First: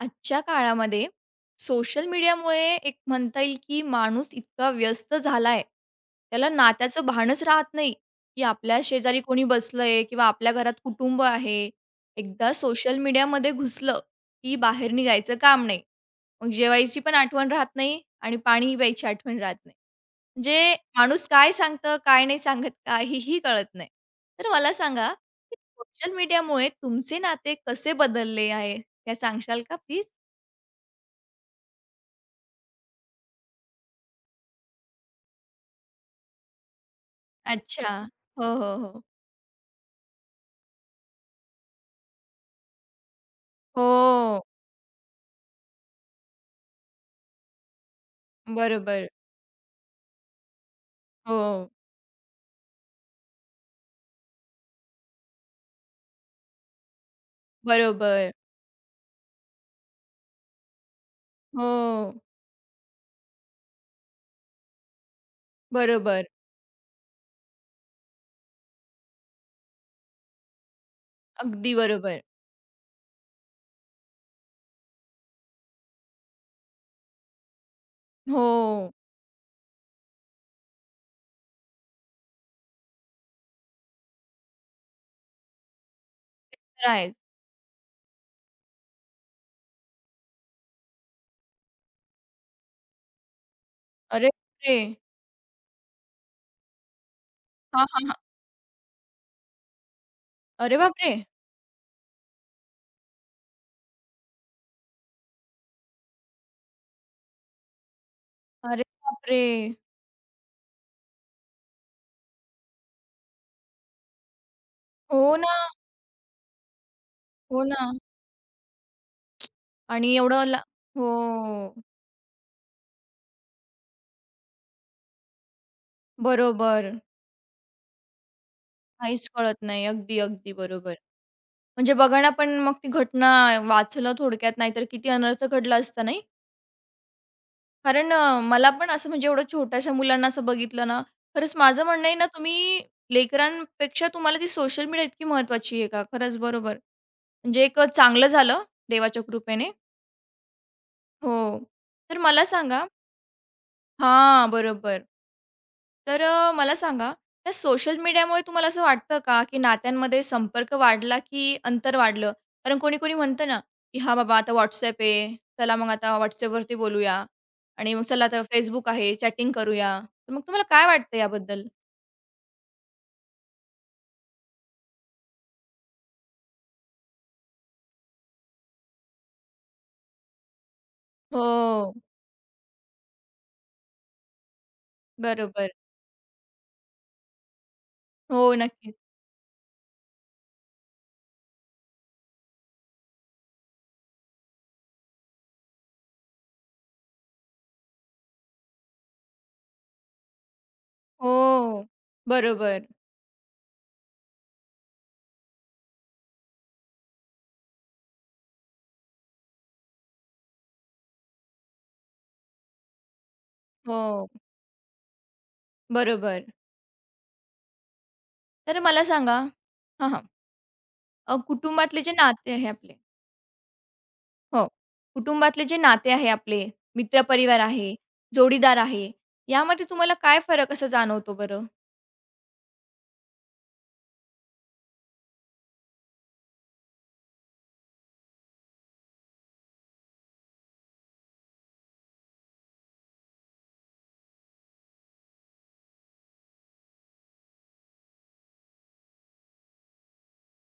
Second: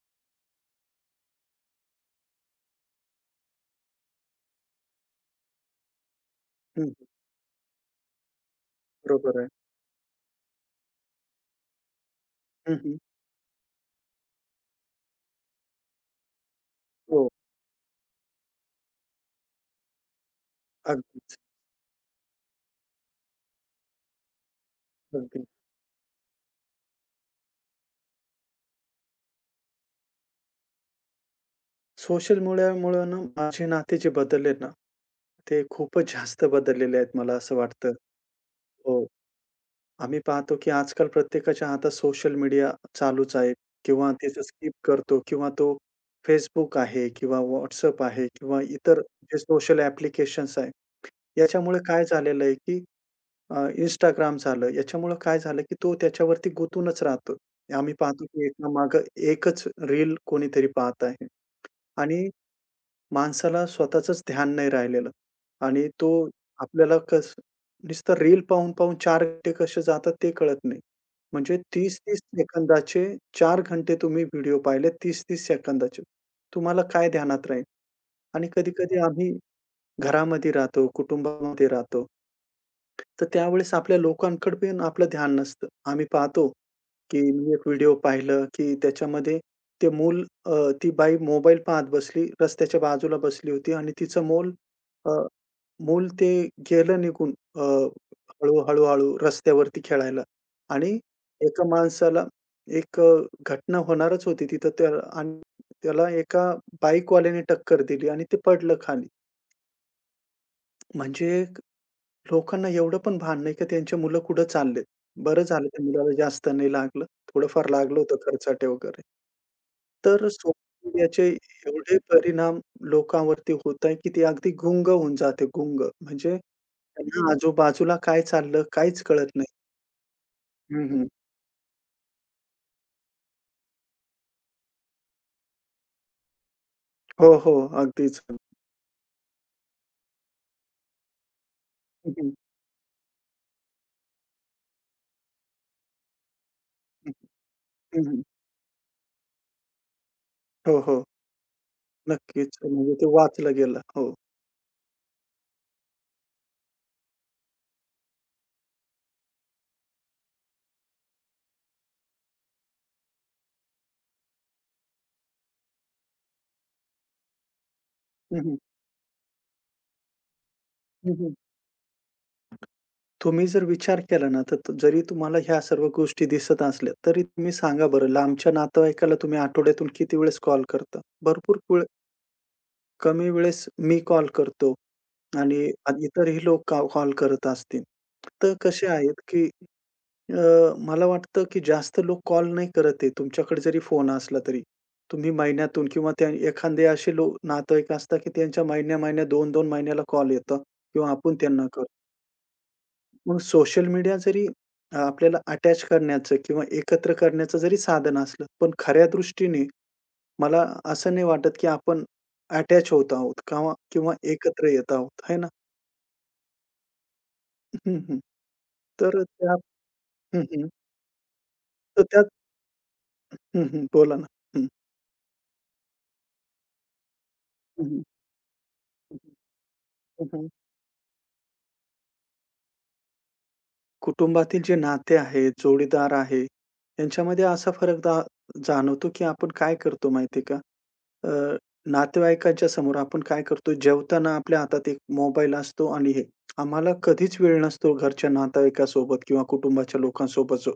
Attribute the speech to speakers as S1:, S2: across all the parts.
S1: आजच्या काळामध्ये सोशल मीडियामुळे एक म्हणता येईल की माणूस इतका व्यस्त झालाय, त्याला
S2: हं,
S1: नात्याचं भानच राहत नाही, की आपल्या शेजारी
S2: बरोबर
S1: कोणी
S2: आहे.
S1: बसलंय किंवा आपल्या घरात कुटुंब आहे. एकदा
S2: हं, हं.
S1: सोशल मीडियामध्ये घुसलं, की बाहेर निघायचं काम नाही. मग जेवायची पण
S2: हो.
S1: आठवण राहत नाही आणि पाणी प्यायची आठवण राहत नाही. म्हणजे माणूस
S2: अगदी,
S1: काय सांगतं, काय नाही सांगत, काहीही कळत नाही. तर मला सांगा,
S2: अगदी.
S1: सोशल मीडियामुळे तुमचे नाते कसे बदलले आहे? हे सांगशाल का प्लीज?
S2: सोशल मीडियामुळे ना माझे नाते जे बदलले ना, ते खूपच जास्त बदललेले आहेत मला असं
S1: अच्छा.
S2: वाटतं.
S1: हो, हो,
S2: हो.
S1: हो.
S2: आम्ही पाहतो की आजकाल प्रत्येकाच्या हातात सोशल मीडिया चालूच आहे किंवा त्याचं
S1: हो,
S2: स्किप करतो किंवा तो Facebook आहे किंवा WhatsApp आहे किंवा इतर
S1: बरोबर.
S2: जे सोशल ॲप्लिकेशन्स आहे.
S1: हो,
S2: याच्यामुळे काय झालेलं आहे की Instagram झालं, याच्यामुळं काय झालं, की तो त्याच्यावरती गुंतूनच राहतो. आम्ही पाहतो,
S1: बरोबर.
S2: की एकामागे एकच रील कोणीतरी पाहत आहे
S1: हो,
S2: आणि माणसाला स्वतःचंच ध्यान नाही राहिलेलं आणि तो
S1: बरोबर.
S2: आपल्याला कसं नुसतं रील पाहून-पाहून 4 घंटे कसे जातात ते कळत नाही. म्हणजे
S1: अगदी
S2: 30-30
S1: बरोबर.
S2: सेकंदाचे 4 घंटे तुम्ही व्हिडिओ पाहिले 30-30 सेकंदाचे. तुम्हाला काय ध्यानात राहील? आणि
S1: हो,
S2: कधी-कधी आम्ही घरामध्ये राहतो, कुटुंबामध्ये राहतो. तर त्यावेळेस आपल्या लोकांकडे पण आपलं ध्यान नसतं. आम्ही पाहतो,
S1: राईस.
S2: की मी एक व्हिडिओ पाहिलं, की त्याच्यामध्ये ते मूल ती बाई मोबाईल पाहत बसली. रस्त्याच्या बाजूला बसली होती आणि तिचं
S1: अरे
S2: मूल
S1: बापरे!
S2: अ, मूल ते गेलं निघून
S1: हां, हां, हां.
S2: हळू, हळू-हळू रस्त्यावरती खेळायला
S1: अरे
S2: आणि
S1: बापरे!
S2: एका माणसाला एक घटना होणारच होती तिथं त्या आणि त्याला एका बाईकवाल्याने टक्कर दिली आणि ते पडलं
S1: अरे
S2: खाली.
S1: बापरे!
S2: म्हणजे लोकांना एवढं पण भान नाही का त्यांची मुलं कुठं चाललेत.
S1: हो
S2: बरं
S1: ना,
S2: झालं त्या मुलाला जास्त नाही लागलं.
S1: हो
S2: थोडंफार
S1: ना.
S2: लागलं होतं खर्चाटे वगैरे.
S1: आणि
S2: तर
S1: एवढं ला
S2: सोशल
S1: हो,
S2: मीडियाचे एवढे परिणाम लोकांवरती होत आहे, की ते अगदी गुंग होऊन जाते, गुंग. म्हणजे
S1: बरोबर.
S2: त्यांना आजूबाजूला काय चाललं काहीच
S1: काहीच
S2: कळत नाही.
S1: कळत नाही. अगदी, अगदी
S2: हं,
S1: बरोबर.
S2: हं.
S1: म्हणजे बघा ना, पण मग ती घटना वाचलं थोडक्यात, नाहीतर किती अनर्थ घडला असता, नाही?
S2: हो, हो.
S1: कारण
S2: अगदीच.
S1: मला पण असं म्हणजे एवढं छोट्याशा मुलांना असं बघितलं ना, खरंच माझं म्हणणं
S2: हं,
S1: आहे ना,
S2: हं.
S1: तुम्ही लेकरांपेक्षा तुम्हाला ती सोशल मीडिया इतकी महत्त्वाची आहे का? खरंच बरोबर. म्हणजे एक
S2: हं, हं.
S1: चांगलं झालं देवाच्या कृपेने.
S2: हो, हो.
S1: हो. तर मला
S2: नक्कीच.
S1: सांगा
S2: म्हणजे ते वाचलं गेलं. हो.
S1: हां, बरोबर. तर मला सांगा, त्या सोशल मीडियामुळे तुम्हाला असं वाटतं का, की नात्यांमध्ये संपर्क वाढला, की अंतर वाढलं? कारण कोणी-कोणी म्हणतं ना, की "हां बाबा, आता WhatsApp आहे. चला मग आता WhatsAppवरती बोलूया आणि मग चला
S2: हं,
S1: आता
S2: हं.
S1: Facebook आहे, चॅटिंग करूया." तर मग तुम्हाला काय
S2: हं,
S1: वाटतं
S2: हं.
S1: याबद्दल?
S2: तुम्ही जर विचार केला ना, जरी तुम्हाला ह्या सर्व गोष्टी दिसत असल्या, तरी तुम्ही सांगा बरं लांबच्या नातेवाईकाला तुम्ही आठवड्यातून किती वेळेस कॉल करता? भरपूर वेळ
S1: हो,
S2: कमी वेळेस मी कॉल करतो आणि
S1: बरोबर.
S2: इतरही लोक कॉल करत असतील. तर
S1: हो,
S2: कसे
S1: नक्कीच.
S2: आहेत, की अ, मला वाटतं, की जास्त लोक कॉल नाही करत आहे तुमच्याकडे जरी फोन असला तरी. तुम्ही महिन्यातून किंवा त्या एखादे असे लोक नातेवाईक असतात, की त्यांच्या महिन्या-महिन्या, 2-2 महिन्याला कॉल येतं किंवा आपण त्यांना
S1: हो,
S2: करतो.
S1: बरोबर.
S2: मग सोशल मीडिया जरी आपल्याला अटॅच करण्याचं किंवा एकत्र करण्याचं जरी साधन असलं, पण खऱ्या दृष्टीने मला असं नाही वाटत, की आपण अटॅच होत आहोत किंवा किंवा
S1: हो,
S2: एकत्र येत आहोत, है ना?
S1: बरोबर.
S2: हं, हं.
S1: तर मला
S2: तर
S1: सांगा
S2: त्या
S1: हां, हां.
S2: हं, हं. तर
S1: कुटुंबातले जे
S2: त्यात
S1: नाते आहे आपले
S2: हं, हं. बोला ना.
S1: हो.
S2: हं.
S1: कुटुंबातले जे नाते आहे आपले, मित्रपरिवार
S2: हं,
S1: आहे,
S2: हं.
S1: जोडीदार आहे, यामध्ये तुम्हाला
S2: हं,
S1: काय
S2: हं.
S1: फरक असा जाणवतो बरं?
S2: कुटुंबातील जे नाते आहेत, जोडीदार आहे, यांच्यामध्ये असा फरक जाणवतो, की आपण काय करतो माहिती का? अ, नातेवाईकांच्या समोर आपण काय करतो, जेवताना आपल्या हातात एक मोबाईल असतो आणि हे आम्हाला कधीच वेळ नसतो घरच्या नातेवाईकासोबत किंवा कुटुंबाच्या लोकांसोबत जो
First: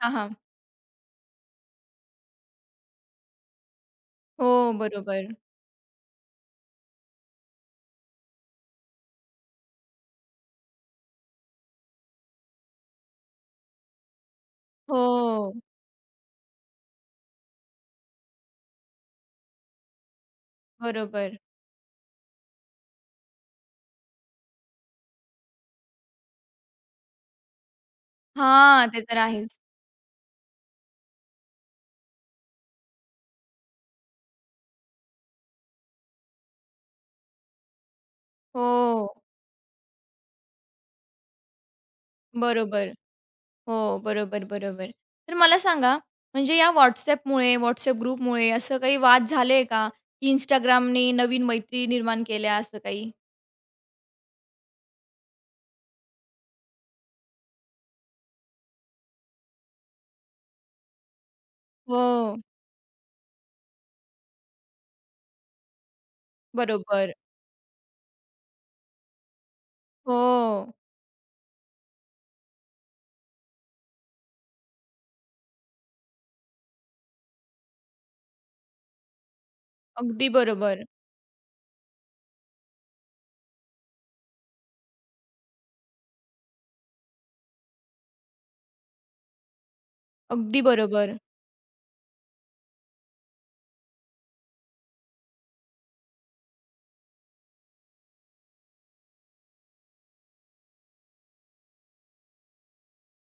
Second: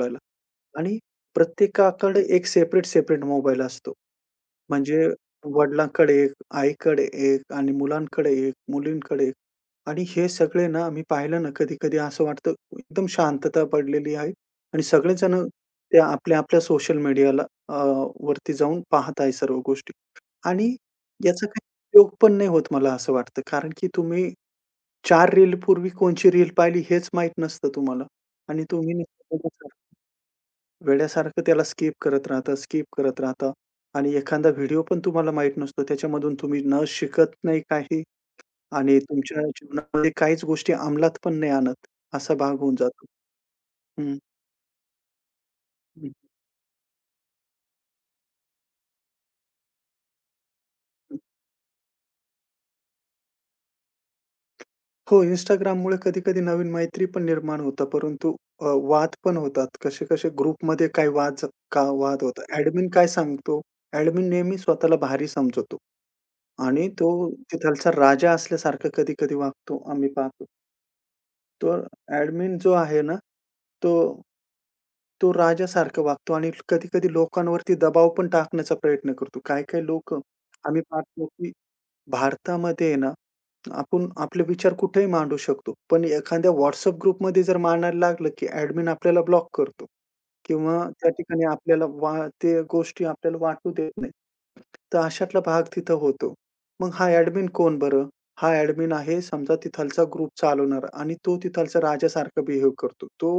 S1: हां, हां.
S2: आणि प्रत्येकाकडे एक सेपरेट मोबाईल असतो.
S1: हो,
S2: म्हणजे
S1: बरोबर.
S2: वडिलांकडे एक, आईकडे एक आणि मुलांकडे एक, मुलींकडे एक आणि हे सगळे ना मी पाहिलं ना कधी-कधी असं वाटतं एकदम शांतता पडलेली आहे आणि सगळेजण
S1: हो,
S2: ते आपल्या-आपल्या सोशल मीडियाला अ, वरती जाऊन पाहत आहे सर्व गोष्टी आणि
S1: बरोबर.
S2: याचा काही उपयोग पण नाही होत मला असं वाटतं. कारण की तुम्ही 4 रीलपूर्वी कोणची रील पाहिली हेच माहीत नसतं तुम्हाला आणि
S1: हां, ते
S2: तुम्ही
S1: तर आहेच.
S2: वेड्यासारखं त्याला स्किप करत राहता, स्किप करत राहता आणि एखादा व्हिडिओ पण तुम्हाला माहीत नसतो. त्याच्यामधून तुम्ही न शिकत नाही काही आणि
S1: हो,
S2: तुमच्या जीवनामध्ये काहीच गोष्टी अंमलात पण नाही आणत, असा भाग होऊन
S1: बरोबर.
S2: जातो.
S1: हो,
S2: हं,
S1: बरोबर, बरोबर. तर मला सांगा,
S2: हं,
S1: म्हणजे या WhatsAppमुळे, WhatsApp ग्रुपमुळे असं काही वाद झाले का? की Instagramने
S2: हं.
S1: नवीन मैत्री निर्माण केल्या असं काही?
S2: हो, Instagramमुळे कधी-कधी नवीन मैत्री पण निर्माण होतात, परंतु वाद पण होतात. कसे-कसे ग्रुपमध्ये काही वाद
S1: हो,
S2: होतात. ॲडमिन काय सांगतो, ॲडमिन नेहमी स्वतःला भारी समजवतो आणि तो
S1: बरोबर.
S2: तिथलचा राजा असल्यासारखं कधी-कधी वागतो, आम्ही पाहतो.
S1: हो,
S2: तो ॲडमिन जो आहे ना, तो तो राजासारखा वागतो आणि कधी-कधी लोकांवरती दबाव पण टाकण्याचा प्रयत्न करतो. काही-काही लोक,
S1: अगदी
S2: आम्ही
S1: बरोबर.
S2: पाहतो की भारतामध्ये आहे ना, आपण आपले विचार कुठेही मांडू शकतो. पण एखाद्या WhatsApp ग्रुपमध्ये जर मांडायला लागलं, की ॲडमिन आपल्याला ब्लॉक करतो
S1: अगदी
S2: किंवा त्या
S1: बरोबर.
S2: ठिकाणी आपल्याला ते गोष्टी आपल्याला वाटू देत नाही. तर अशातला भाग तिथं होतो. मग हा ॲडमिन कोण बरं? हा ॲडमिन आहे समजा तिथालचा ग्रुप चालवणारा आणि तो तिथालचा राजासारखा बिहेव करतो. तो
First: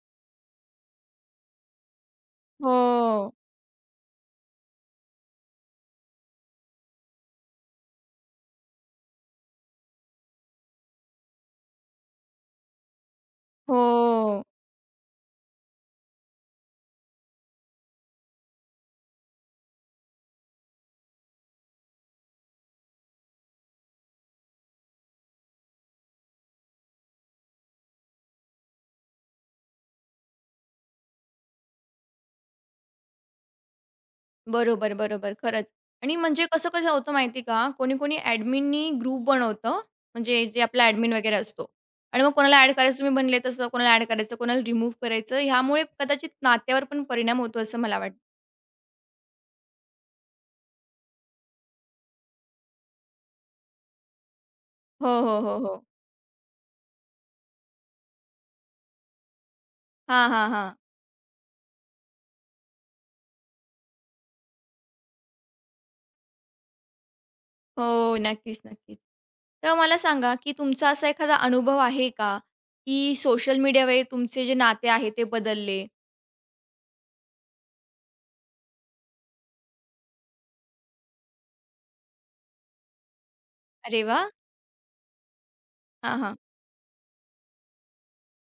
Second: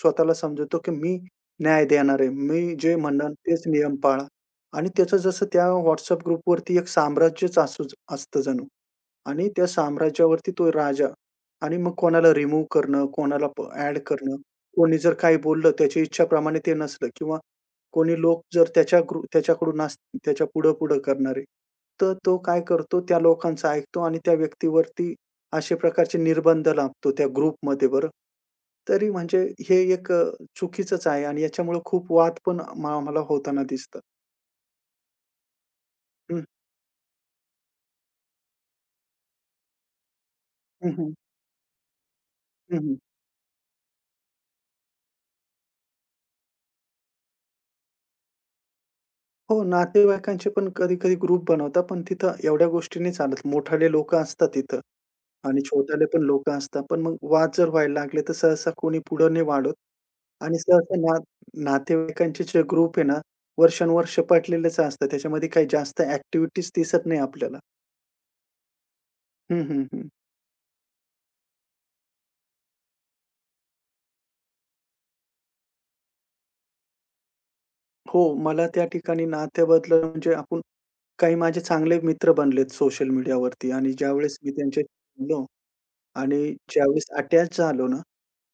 S2: स्वतःला समजतो, की मी न्याय देणार आहे. मी जे म्हणेन
S1: हो.
S2: तेच नियम पाळा. आणि त्याचं जसं त्या WhatsApp ग्रुपवरती एक साम्राज्यच असतं जणू आणि त्या साम्राज्यावरती तो राजा आणि मग कोणाला रिमूव्ह करणं, कोणाला करणं.
S1: हो.
S2: कोणी जर काही बोललं त्याच्या इच्छाप्रमाणे ते नसलं किंवा कोणी लोक जर त्याच्या ग्रु त्याच्याकडून अस त्याच्या पुढं-पुढं करणारे, तर तो काय करतो त्या लोकांचं ऐकतो आणि त्या व्यक्तीवरती अशा प्रकारचे निर्बंध लादतो त्या ग्रुपमध्ये बरं. तरी म्हणजे हे एक चुकीचंच आहे आणि याच्यामुळे खूप वाद पण मला होताना दिसतात.
S1: बरोबर, बरोबर. खरंच. आणि म्हणजे कसं-कसं होतं माहिती आहे का? कोणी-कोणी ॲडमिननी ग्रुप बनवतं, म्हणजे जे आपला
S2: हं, हं.
S1: ॲडमिन वगैरे असतो. आणि मग कोणाला ॲड
S2: हं, हं.
S1: करायचं तुम्ही म्हणले तसं, कोणाला ॲड करायचं, कोणाला रिमूव्ह करायचं. ह्यामुळे कदाचित नात्यावर पण परिणाम होतो असं मला वाटतं.
S2: हो, नातेवाईकांचे पण कधी-कधी ग्रुप बनवतात, पण तिथं एवढ्या गोष्टी नाही चालत. मोठाले लोकं असतात तिथं
S1: हो, हो, हो,
S2: आणि
S1: हो.
S2: छोटाले पण लोकं असतात. पण मग वाद जर व्हायला लागले, तर सहसा कोणी पुढं नाही वाढत
S1: हां, हां,
S2: आणि
S1: हां.
S2: सहसा ना नातेवाईकांचे जे ग्रुप आहे ना, वर्षानुवर्ष पटलेलेच असतात. त्याच्यामध्ये काही जास्त ॲक्टिव्हिटीज दिसत नाही आपल्याला.
S1: हो. नक्कीच, नक्कीच.
S2: हं,
S1: तर
S2: हं,
S1: मला
S2: हं.
S1: सांगा, की तुमचा असा एखादा अनुभव आहे का, की सोशल मीडियामुळे तुमचे जे नाते आहे ते बदलले?
S2: हो, मला त्या ठिकाणी नात्याबद्दल म्हणजे आपण काही माझे चांगले मित्र बनलेत सोशल मीडियावरती आणि
S1: अरे वाह!
S2: ज्यावेळेस मी त्यांच्याशी बोललो
S1: हां, हां.
S2: आणि ज्यावेळेस अटॅच झालो ना,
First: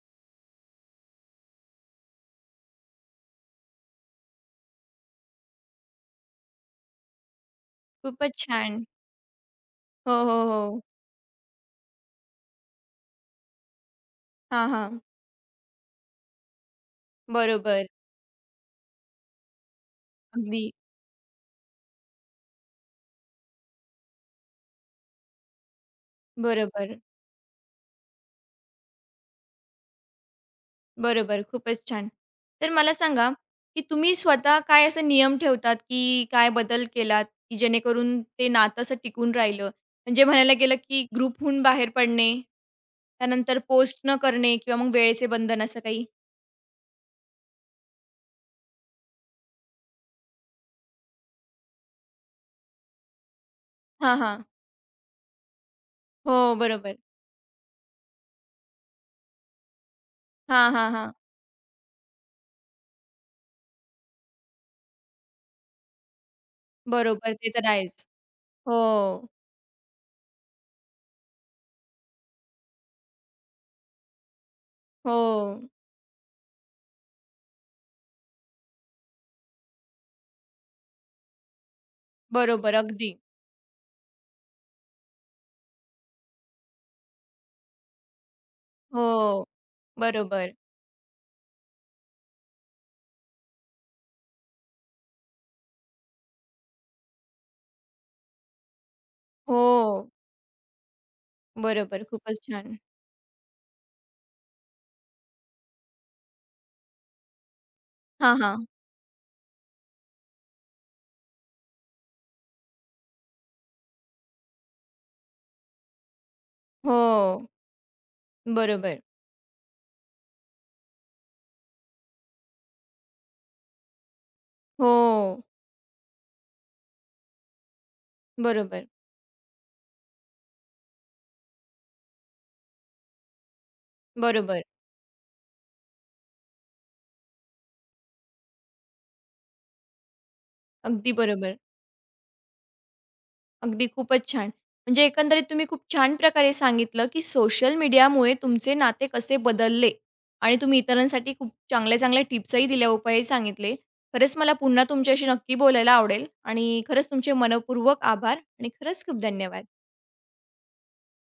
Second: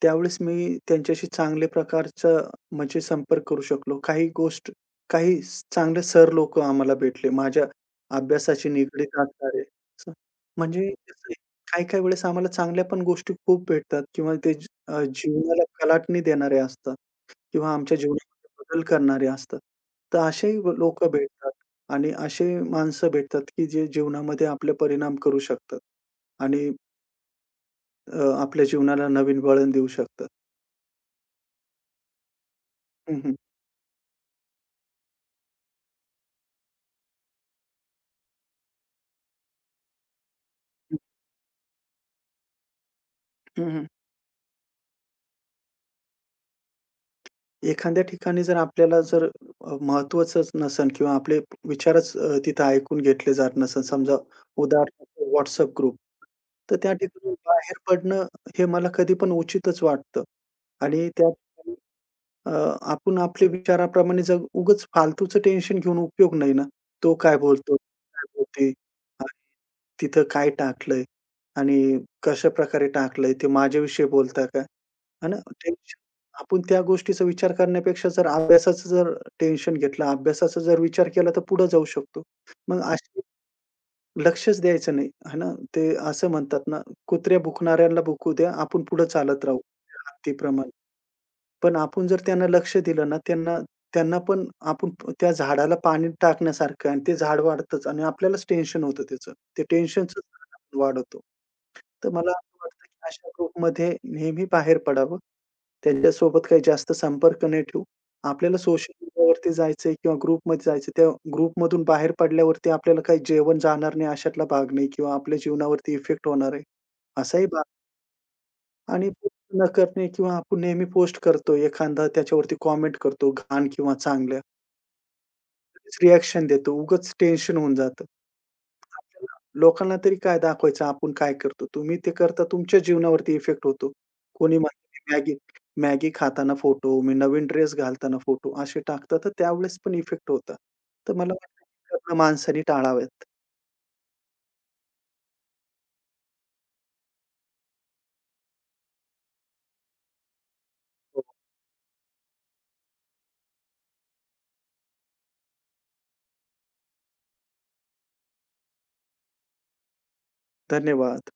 S2: त्यावेळेस मी त्यांच्याशी चांगल्या प्रकारचं म्हणजे संपर्क करू शकलो. काही गोष्ट काही स- चांगले सर लोक आम्हाला भेटले. माझ्या
S1: खूपच
S2: अभ्यासाशी
S1: छान.
S2: निगडीत असणारे. असं
S1: हो, हो, हो.
S2: म्हणजे कसं आहे, काही-काही वेळेस आम्हाला चांगल्या पण गोष्टी खूप भेटतात किंवा
S1: हां, हां.
S2: जीवनाला कलाटणी देणारे असतात किंवा
S1: बरोबर.
S2: आमच्या जीवनामध्ये बदल करणारे असतात. तर असेही
S1: अगदी.
S2: लोकं भेटतात आणि असे माणसं भेटतात, की जे जीवनामध्ये आपले परिणाम करू शकतात आणि
S1: बरोबर,
S2: आपल्या जीवनाला नवीन वळण देऊ शकतात.
S1: बरोबर. खूपच छान. तर मला
S2: हं,
S1: सांगा,
S2: हं.
S1: की तुम्ही स्वतः काय असे नियम ठेवतात, की काय बदल केलात, की जेणेकरून ते नातं असं टिकून राहिलं? म्हणजे म्हणायला गेलं,
S2: हं.
S1: की ग्रुपहून बाहेर पडणे, त्यानंतर
S2: हं, हं.
S1: पोस्ट न करणे किंवा मग वेळेचे बंधन असं काही?
S2: एखाद्या ठिकाणी जर आपल्याला जर अ, नसेल किंवा आपले विचारच तिथं ऐकून घेतले जात नसेल, समजा
S1: हां, हां.
S2: उदाहरणार्थ WhatsApp ग्रुप,
S1: हो,
S2: तर त्या
S1: बरोबर.
S2: ठिकाणी बाहेर पडणं हे मला कधी पण उचितच वाटतं.
S1: हां, हां,
S2: आणि
S1: हां.
S2: त्या ठिकाणी अ, आपण आपल्या विचाराप्रमाणे जग उगाच फालतूचं टेन्शन घेऊन उपयोग नाही ना. तो
S1: बरोबर.
S2: काय
S1: ते तर
S2: बोलतो?
S1: आहेच.
S2: ती काय बोलते?
S1: हो,
S2: तिथं काय टाकलंय आणि कशाप्रकारे टाकलंय, ते माझ्याविषयी बोलता का?
S1: हो.
S2: आणि टेन्शन आपण त्या गोष्टीचा विचार करण्यापेक्षा जर अभ्यासाचं जर टेन्शन घेतलं, अभ्यासाचा जर विचार केला, तर पुढे जाऊ शकतो.
S1: बरोबर,
S2: मग
S1: अगदी.
S2: अशी लक्षच द्यायचं नाही, आहे ना. ते असं म्हणतात ना, कुत्र्या भुंकणाऱ्याला भुंकू द्या, आपण पुढे चालत
S1: हो,
S2: राहू
S1: बरोबर.
S2: हत्तीप्रमाणे. पण आपण जर त्यांना लक्ष दिलं ना, त्यांना त्यांना पण त्या झाडाला पाणी टाकण्यासारखं आणि ते झाड वाढतंच आणि आपल्यालाच टेन्शन होतं त्याचं. ते
S1: हो,
S2: टेन्शनचं झाड आपण वाढवतो.
S1: बरोबर.
S2: तर मला
S1: खूपच
S2: असं
S1: छान.
S2: वाटतं, की अशा ग्रुपमध्ये नेहमी बाहेर पडावं. त्यांच्यासोबत काही जास्त संपर्क नाही ठेवू.
S1: हां,
S2: आपल्याला
S1: हां.
S2: सोशल मीडियावरती जायचंय किंवा ग्रुपमध्ये जायचं. त्या ग्रुपमधून बाहेर पडल्यावरती आपल्याला काही जेवण जाणार नाही, अशातला भाग नाही किंवा आपल्या जीवनावरती इफेक्ट होणार आहे,
S1: हो.
S2: असाही भाग
S1: बरोबर.
S2: आणि पोस्ट न करणे किंवा आपण नेहमी पोस्ट करतो. एखादा त्याच्यावरती कमेंट करतो घाण किंवा चांगल्या.
S1: हो.
S2: लगेच देतो. उगाच टेन्शन होऊन जातं.
S1: बरोबर,
S2: आपल्याला लोकांना तरी काय दाखवायचं आपण काय करतो. तुम्ही ते करता तुमच्या जीवनावरती इफेक्ट होतो. कोणी
S1: बरोबर.
S2: म्हणतं मॅगी मॅगी खाताना फोटो, मी नवीन ड्रेस घालताना फोटो असे टाकतात. तर त्यावेळेस पण इफेक्ट होता. तर
S1: अगदी
S2: मला
S1: बरोबर.
S2: वाटतं हे करणं माणसाने टाळावेत.
S1: अगदी खूपच छान. म्हणजे एकंदरीत तुम्ही खूप छान प्रकारे सांगितलं, की सोशल मीडियामुळे तुमचे नाते कसे बदलले आणि तुम्ही
S2: हो.
S1: इतरांसाठी खूप चांगल्या-चांगल्या टिप्सही दिल्या, उपायही सांगितले. खरंच मला पुन्हा तुमच्याशी नक्की बोलायला आवडेल आणि खरंच तुमचे मनःपूर्वक आभार आणि खरंच खूप धन्यवाद.
S2: धन्यवाद.